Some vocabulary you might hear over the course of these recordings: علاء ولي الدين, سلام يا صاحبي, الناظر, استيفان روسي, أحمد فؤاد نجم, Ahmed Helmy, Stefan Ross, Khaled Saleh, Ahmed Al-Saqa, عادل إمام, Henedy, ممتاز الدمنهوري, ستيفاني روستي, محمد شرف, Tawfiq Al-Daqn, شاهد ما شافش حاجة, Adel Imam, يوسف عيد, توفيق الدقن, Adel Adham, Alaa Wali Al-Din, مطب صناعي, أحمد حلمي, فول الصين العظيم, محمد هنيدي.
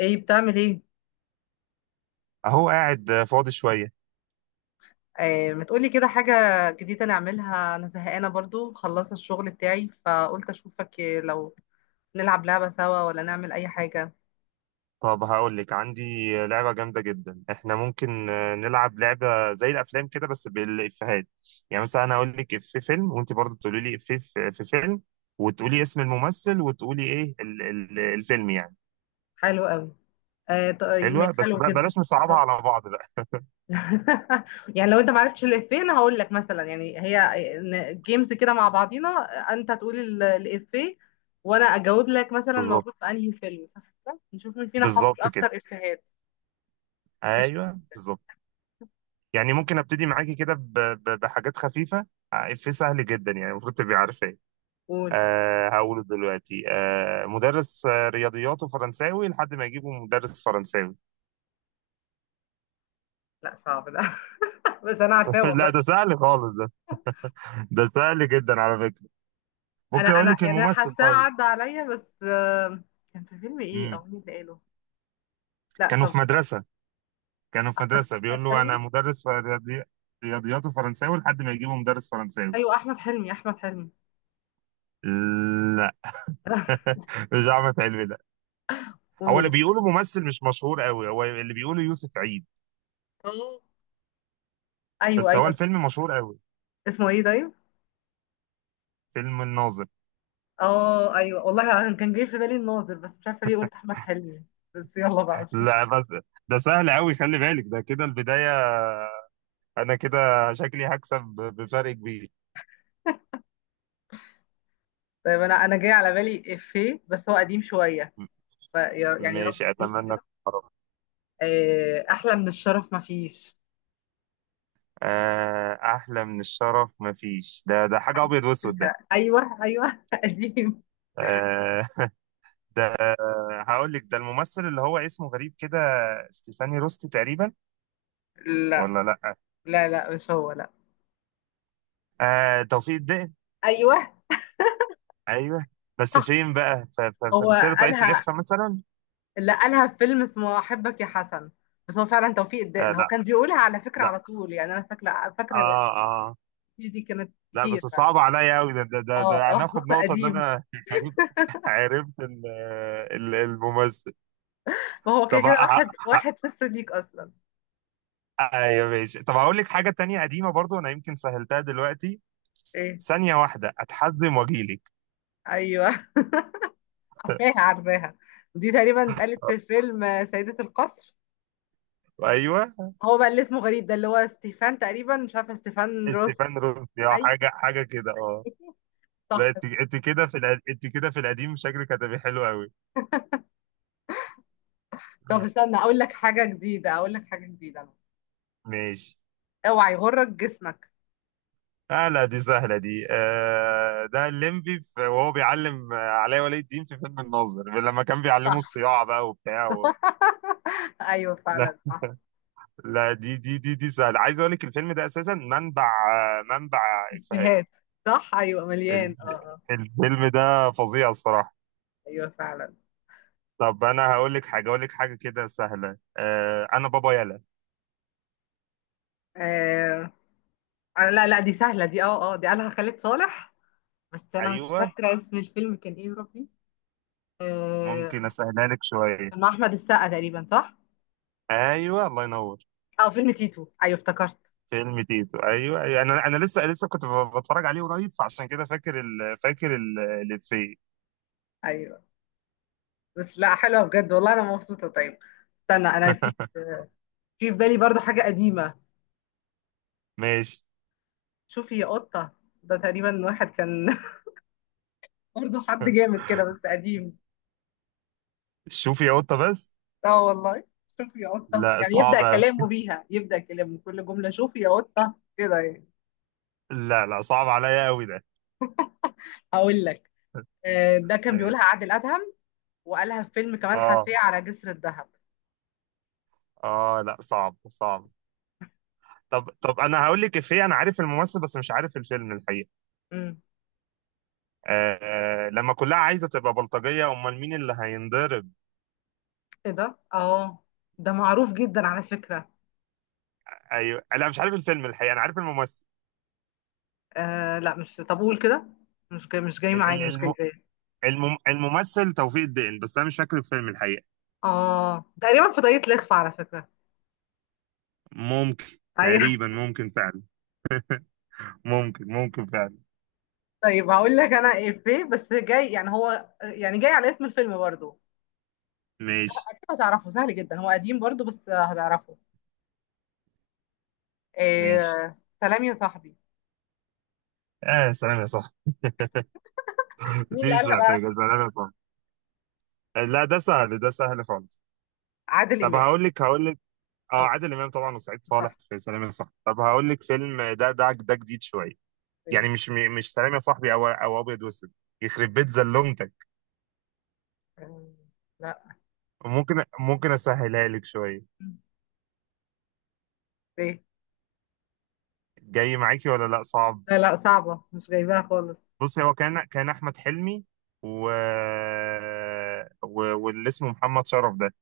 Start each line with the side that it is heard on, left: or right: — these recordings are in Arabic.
left: ايه بتعمل ايه؟
right: اهو قاعد فاضي شوية.
left: آه، ما تقولي كده حاجة جديدة نعملها. انا زهقانة برضو، خلصت الشغل بتاعي فقلت اشوفك لو نلعب لعبة سوا ولا نعمل اي حاجة.
right: طب هقول لك عندي لعبة جامدة جدا. احنا ممكن نلعب لعبة زي الافلام كده بس بالافيهات. يعني مثلا انا اقول لك في فيلم، وانت برضه تقولي لي في فيلم، وتقولي اسم الممثل، وتقولي ايه ال الفيلم يعني.
left: حلو قوي. آه، طيب
right: حلوة، بس
left: حلو
right: بقى
left: جدا.
right: بلاش نصعبها
left: آه.
right: على بعض بقى.
left: يعني لو انت معرفتش الافيه انا هقول لك مثلا، يعني هي جيمز كده مع بعضينا. انت تقول الافيه. وانا اجاوب لك مثلا
right: بالظبط.
left: موجود في انهي فيلم، صح كده نشوف مين فينا حافظ
right: بالظبط كده.
left: اكتر افيهات. قشطة.
right: ايوه بالظبط. يعني ممكن ابتدي معاكي كده بحاجات خفيفة. افيه سهل جدا، يعني المفروض تبقي عارفاه.
left: قول.
right: هقوله دلوقتي. مدرس، رياضياته فرنساوي لحد ما يجيبه مدرس فرنساوي.
left: لا صعب ده. بس انا عارفاه
right: لا،
left: والله.
right: ده سهل خالص ده. ده سهل جدا على فكرة.
left: انا
right: ممكن اقول
left: انا
right: لك
left: يعني انا
right: الممثل.
left: حاساه
right: طيب.
left: عدى عليا، بس كان في فيلم ايه او
right: امم.
left: مين اللي قاله؟ لا
right: كانوا
left: طب.
right: في مدرسة. كانوا في
left: احمد
right: مدرسة
left: احمد
right: بيقول له
left: حلمي.
right: انا مدرس في رياضي... رياضياته فرنساوي لحد ما يجيبه مدرس فرنساوي.
left: ايوه احمد حلمي احمد حلمي.
right: لا. مش احمد حلمي ده. هو اللي
left: قول.
right: بيقوله ممثل مش مشهور قوي، هو اللي بيقوله يوسف عيد.
left: اه ايوه
right: بس هو
left: ايوه.
right: الفيلم مشهور قوي.
left: اسمه ايه طيب؟
right: فيلم الناظر.
left: اه ايوه والله، أنا كان جاي في بالي الناظر بس مش عارفه ليه قلت احمد حلمي. بس يلا بقى، مش مشكله.
right: لا بس، ده سهل قوي، خلي بالك ده كده البداية. انا كده شكلي هكسب بفرق كبير.
left: طيب انا جاي على بالي افيه بس هو قديم شويه. ف يعني رب
right: ماشي،
left: تريحي
right: اتمنى.
left: كده.
right: القرار.
left: آه، احلى من الشرف ما فيش.
right: احلى من الشرف مفيش. ده حاجه ابيض واسود ده.
left: ايوه ايوه. قديم.
right: آه. ده. هقول لك ده الممثل اللي هو اسمه غريب كده. ستيفاني روستي تقريبا.
left: لا
right: ولا لا.
left: لا لا مش هو، لا.
right: آه توفيق الدقن.
left: ايوه،
right: ايوه. بس فين بقى
left: هو
right: في سر طاقية
left: قالها.
right: الإخفاء مثلا.
left: لا، قالها في فيلم اسمه احبك يا حسن. بس هو فعلا توفيق
right: آه
left: الدقن، هو
right: لا.
left: كان بيقولها على فكره
right: لا.
left: على طول، يعني انا فاكره فاكره.
right: اه اه.
left: دي كانت
right: لا بس،
left: كتير بقى.
right: صعب عليا قوي ده. ده ده,
left: اه
right: ده
left: اه.
right: هناخد نقطة ان
left: قديم.
right: انا عرفت. عرفت الممثل.
left: ما هو كده
right: طب.
left: كده واحد واحد صفر ليك اصلا.
right: ايوه ماشي. طب هقول لك حاجه تانية قديمه برضو، انا يمكن سهلتها دلوقتي.
left: ايه؟
right: ثانيه واحده اتحزم واجيلك.
left: ايوه. عارفاها عارفاها. دي تقريبا اتقالت في فيلم سيدة القصر.
right: ايوه.
left: هو بقى اللي اسمه غريب ده، اللي هو ستيفان تقريبا، مش عارفه ستيفان روس.
right: استيفان روسي اه،
left: ايوه.
right: حاجه حاجه كده اه. لا
left: صح.
right: انت كده في انت كده في القديم شكلك هتبقى حلو قوي.
left: طب استنى اقول لك حاجه جديده، اقول لك حاجه جديده.
right: ماشي.
left: اوعى يغرك جسمك.
right: آه لا، دي سهله دي. ده الليمبي وهو بيعلم علاء ولي الدين في فيلم الناظر لما كان بيعلمه
left: صح.
right: الصياعه بقى وبتاع و...
left: ايوه
right: لا
left: فعلا صح.
right: لا، دي سهله. عايز اقول لك الفيلم ده اساسا منبع افيهات
left: افيهات. صح ايوه
right: ال-
left: مليان، اه اه.
right: الفيلم ده فظيع الصراحة.
left: ايوه فعلا.
right: طب أنا هقول لك حاجة كده سهلة. أنا بابا يلا.
left: آه. آه، لا لا دي سهله دي، اه اه، دي قالها خالد صالح. بس انا مش
right: أيوه.
left: فاكره اسم الفيلم كان ايه يا ربي.
right: ممكن
left: آه.
right: أسهلها لك شوية.
left: كان مع احمد السقا تقريبا، صح؟
right: أيوه الله ينور.
left: اه فيلم تيتو، ايوه افتكرت.
right: فيلم تيتو أيوه، أيوة. أنا لسه كنت بتفرج عليه قريب، فعشان كده فاكر الإفيه.
left: ايوه بس لا حلوه بجد والله، انا مبسوطه. طيب استنى، انا في في في بالي برضو حاجه قديمه.
right: ماشي.
left: شوفي يا قطه. ده تقريبا واحد كان برضو حد جامد كده بس قديم.
right: شوفي يا قطة بس.
left: اه والله. شوف يا قطة،
right: لا
left: يعني يبدأ
right: صعب أوي.
left: كلامه بيها، يبدأ كلامه كل جملة شوف يا قطة كده يعني.
right: لا لا، صعب عليا أوي ده.
left: هقول لك. آه، ده كان
right: ماشي.
left: بيقولها عادل أدهم. وقالها في فيلم كمال
right: اه
left: حفية على جسر الذهب.
right: اه، لا صعب صعب. طب انا هقول لك افيه، انا عارف الممثل بس مش عارف الفيلم الحقيقة.
left: امم.
right: لما كلها عايزه تبقى بلطجيه امال مين اللي هينضرب.
left: ايه ده؟ اه، ده معروف جدا على فكرة.
right: ايوه. لا مش عارف الفيلم الحقيقه، انا عارف الممثل.
left: آه لا مش، طب قول كده. مش جاي، مش جاي
right: ال- ال-
left: معايا، مش جاي
right: الم...
left: جاي.
right: الممثل توفيق الدقن، بس انا مش فاكر الفيلم الحقيقه.
left: اه تقريبا في طريقة لخفة على فكرة.
right: ممكن.
left: ايوه.
right: تقريبا ممكن فعلا. ممكن فعلا.
left: طيب هقول لك انا ايه، بس جاي يعني هو يعني جاي على اسم الفيلم برضو.
right: ماشي.
left: اكيد هتعرفه، سهل جدا، هو قديم برضو بس هتعرفه.
right: ماشي.
left: آه سلام يا صاحبي.
right: اه سلام يا صاحبي.
left: مين
right: دي
left: اللي
right: مش
left: قالها بقى؟
right: محتاجه سلام يا صاحبي. لا ده سهل، ده سهل خالص.
left: عادل
right: طب
left: امام.
right: هقول لك. اه
left: اه
right: عادل امام طبعا وسعيد
left: صح.
right: صالح في سلام يا صاحبي. طب هقول لك فيلم ده جديد شويه.
left: ايه؟
right: يعني مش سلام يا صاحبي، او ابيض واسود. يخرب بيت زلومتك.
left: آه، لا.
right: ممكن اسهلها لك شويه.
left: ايه؟
right: جاي معاكي ولا لا صعب.
left: لا لا صعبه، مش جايباها خالص.
right: بصي هو كان احمد حلمي. و... و... واللي اسمه محمد شرف ده،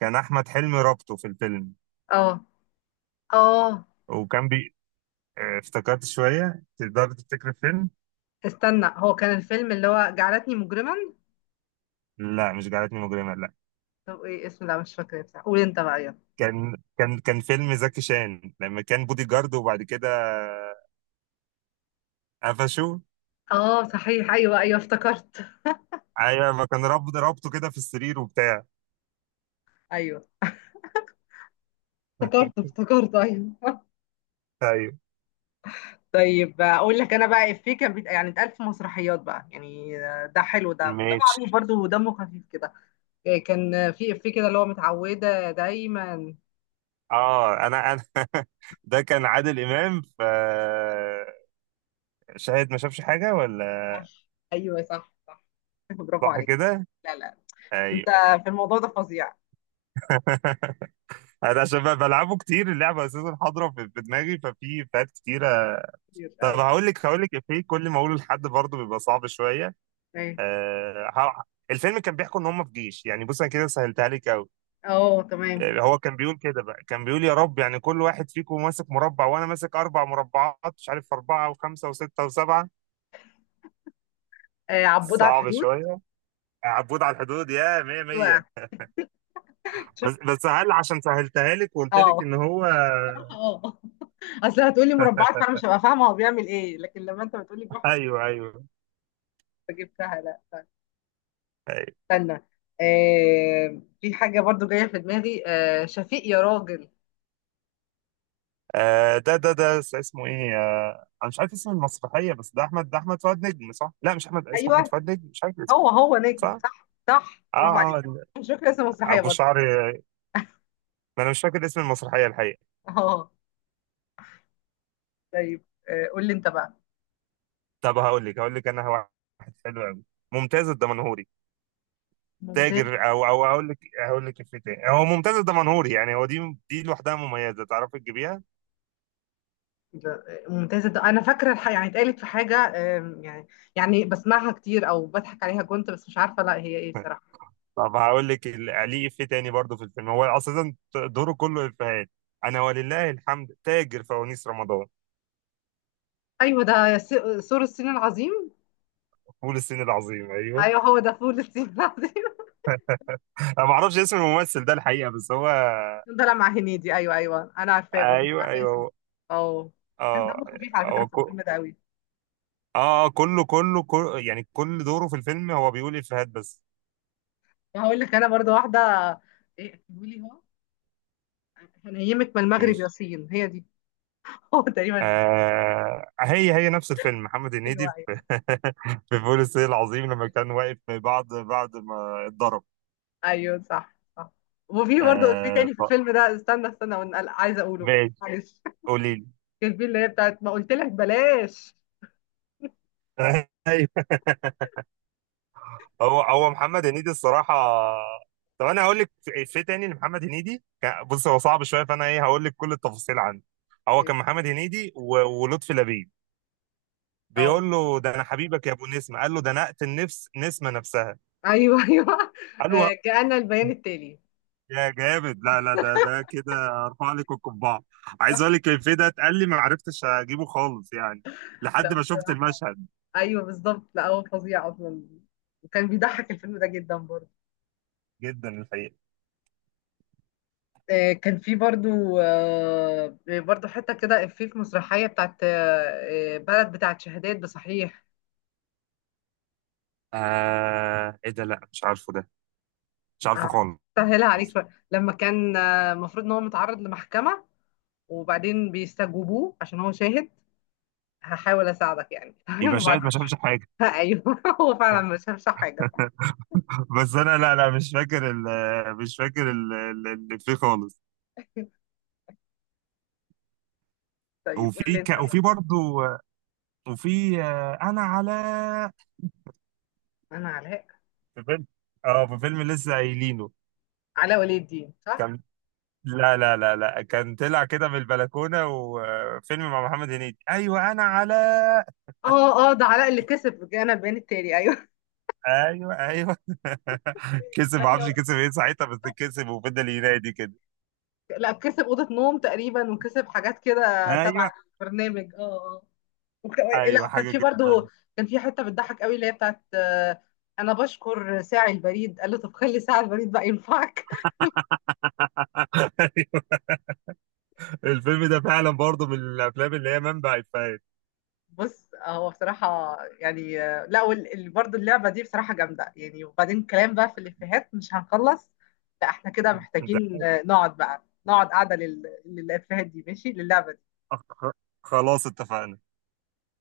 right: كان احمد حلمي رابطه في الفيلم.
left: اه اه.
right: وكان بي. اه افتكرت شويه، تقدر تفتكر الفيلم.
left: استنى، هو كان الفيلم اللي هو جعلتني مجرما؟
right: لا مش جعلتني مجرمه لا.
left: طب ايه اسمه؟ لا مش فاكره بصراحه، قول انت بقى يلا.
right: كان فيلم زكي شان لما كان بودي جارد، وبعد كده قفشوه.
left: اه صحيح ايوه ايوه افتكرت.
right: ايوه ما كان رابطه كده في السرير وبتاع.
left: ايوه افتكرت افتكرت ايوه. طيب اقول لك انا بقى افيه كان يعني اتقال في مسرحيات بقى، يعني ده حلو، ده
right: ماشي.
left: معروف برضه ودمه خفيف كده. إيه، كان في إفيه كده اللي هو متعودة دايما.
right: اه انا ده كان عادل امام ف. شاهد ما شافش حاجه ولا.
left: صح. ايوه صح صح. برافو
right: صح
left: عليك.
right: كده.
left: لا لا. انت
right: ايوه.
left: في الموضوع ده فظيع.
right: انا عشان بقى بلعبه كتير اللعبه اساسا حاضره في دماغي، ففي فات كتيره.
left: كتير
right: طب
left: أوي.
right: هقول لك افيه، كل ما اقوله لحد برضه بيبقى صعب شويه.
left: ايه؟
right: آه ه- الفيلم كان بيحكوا ان هم في جيش. يعني بص انا كده سهلتها لك قوي.
left: اه تمام.
right: هو كان بيقول يا رب، يعني كل واحد فيكم ماسك مربع وانا ماسك 4 مربعات، مش عارف 4 و5 و6 و7.
left: آه عبود على
right: صعب
left: الحدود.
right: شويه. عبود على الحدود يا مية
left: ايوه
right: مية. بس
left: شفت.
right: بس هل عشان سهلتها لك وقلت لك
left: اه.
right: ان هو.
left: اه. اصل هتقولي مربعات فانا مش هبقى فاهمه هو بيعمل ايه، لكن لما انت بتقولي بيحفظ
right: ايوه ايوه
left: فجبتها. لا لا.
right: ايوه.
left: استنى، آه في حاجه برضو جايه في دماغي، شفيق يا راجل.
right: ده اسمه ايه. انا مش عارف اسم المسرحيه، بس ده احمد فؤاد نجم صح؟ لا مش احمد، اسمه احمد
left: ايوه،
right: فؤاد نجم، مش عارف اسمه.
left: هو هو نجم،
right: صح؟
left: صح صح
right: اه
left: برافو
right: اه
left: عليك. مش فاكره اسم المسرحيه
right: ابو
left: برضو.
right: شعر. ما انا مش فاكر اسم المسرحيه الحقيقه.
left: اه طيب، آه، قول لي انت بقى.
right: طب هقول لك انا واحد حلو قوي. ممتاز الدمنهوري. تاجر،
left: ممتازة.
right: او اقول لك. هقول لك إفيه تاني، هو ممتاز الدمنهوري يعني، هو دي لوحدها مميزه تعرفي تجيبيها.
left: ممتازة ده أنا فاكرة يعني اتقالت في حاجة. يعني يعني بسمعها كتير أو بضحك عليها كنت، بس مش عارفة لا هي إيه بصراحة.
right: طب هقول لك ليه إفيه تاني برضه في الفيلم، هو أساسا دوره كله إفيهات. أنا ولله الحمد تاجر فوانيس رمضان.
left: أيوه ده سور الصين العظيم.
right: فول الصين العظيم أيوه.
left: أيوه هو ده فول الصين العظيم.
right: أنا ما أعرفش اسم الممثل ده الحقيقة، بس هو.
left: كان طالع مع هنيدي، أيوه أيوه أنا عارفاه برضه مش
right: أيوه
left: عارفة
right: أيوه
left: اسمه. أه. كان
right: أه.
left: دمه خفيف على فكرة
right: هو
left: في
right: كو...
left: الفيلم ده أوي.
right: أه كله يعني كل دوره في الفيلم هو بيقول إفيهات بس.
left: وهقول لك أنا برضه واحدة. إيه قولي. هو هنيمك من المغرب يا
right: ماشي.
left: صين، هي دي. هو تقريبا.
right: هي نفس الفيلم محمد هنيدي
left: أيوه
right: في.
left: أيوة.
right: في فول الصين العظيم لما كان واقف بعد ما اتضرب.
left: ايوه صح صح. وفي برضه في تاني في
right: طب
left: الفيلم ده، استنى استنى، وانا عايزه اقوله.
right: ماشي.
left: معلش.
right: قولي لي.
left: كان في اللي هي بتاعت ما قلت لك بلاش.
right: ايوه. هو محمد هنيدي الصراحه. طب انا هقول لك. في تاني لمحمد هنيدي بص هو صعب شويه، فانا ايه هقول لك كل التفاصيل عنه. هو كان محمد هنيدي ولطفي لبيب،
left: اه
right: بيقول له ده انا حبيبك يا ابو نسمه، قال له ده انا اقتل نفس نسمه نفسها.
left: ايوه ايوه.
right: قال له
left: آه، جاءنا البيان التالي.
right: يا جامد. لا لا ده كده ارفع لك القبعه. عايز
left: صح.
right: اقول لك الفيديو ده اتقال لي ما عرفتش اجيبه خالص يعني. لحد
left: لا
right: ما شفت
left: بصراحه.
right: المشهد.
left: ايوه بالظبط، لا هو فظيع اصلا. وكان بيضحك الفيلم ده جدا برضه.
right: جدا الحقيقه.
left: آه، كان في برضه. آه، برضه حته كده إفيه في مسرحيه بتاعت بلد بتاعت شهادات بصحيح.
right: ايه ده. لا مش عارفه ده، مش عارفه
left: آه،
right: خالص.
left: سهلها عليك شويه، لما كان المفروض ان هو متعرض لمحكمه. وبعدين بيستجوبوه عشان هو شاهد. هحاول اساعدك يعني، تمام؟
right: يبقى شاهد
left: وبعدين.
right: ما شافش حاجة.
left: ايوه. هو فعلا مش هفشح حاجه.
right: بس انا لا لا مش فاكر اللي فيه خالص.
left: طيب قول لي انت بقى.
right: وفي برضو. وفي انا على.
left: انا علاء.
right: في فيلم. اه في فيلم لسه قايلينه.
left: علاء ولي الدين صح؟
right: كان. لا لا لا لا كان طلع كده من البلكونة، وفيلم مع محمد هنيدي ايوه انا على.
left: اه اه، ده علاء اللي كسب انا البيان التالي، ايوه.
right: ايوه ايوه. كسب،
left: ده
right: ما
left: اللي
right: اعرفش كسب ايه ساعتها، بس كسب وفضل ينادي كده.
left: لا كسب اوضه نوم تقريبا، وكسب حاجات كده تبع
right: ايوه
left: البرنامج، اه اه. وك...
right: ايوه
left: لا كان
right: حاجة
left: في
right: كده.
left: برضو، كان في حته بتضحك قوي اللي هي بتاعت انا بشكر ساعي البريد، قال له طب خلي ساعي البريد بقى ينفعك.
right: ايوه. الفيلم ده فعلا برضه من الافلام اللي هي منبع افيهات.
left: بص هو بصراحة يعني، لا، برضه اللعبة دي بصراحة جامدة يعني، وبعدين كلام بقى في الإفيهات مش هنخلص. لا احنا كده
right: ده.
left: محتاجين، نقعد بقى نقعد قاعدة للإفيهات دي، ماشي للعبة دي.
right: خ- خلاص اتفقنا.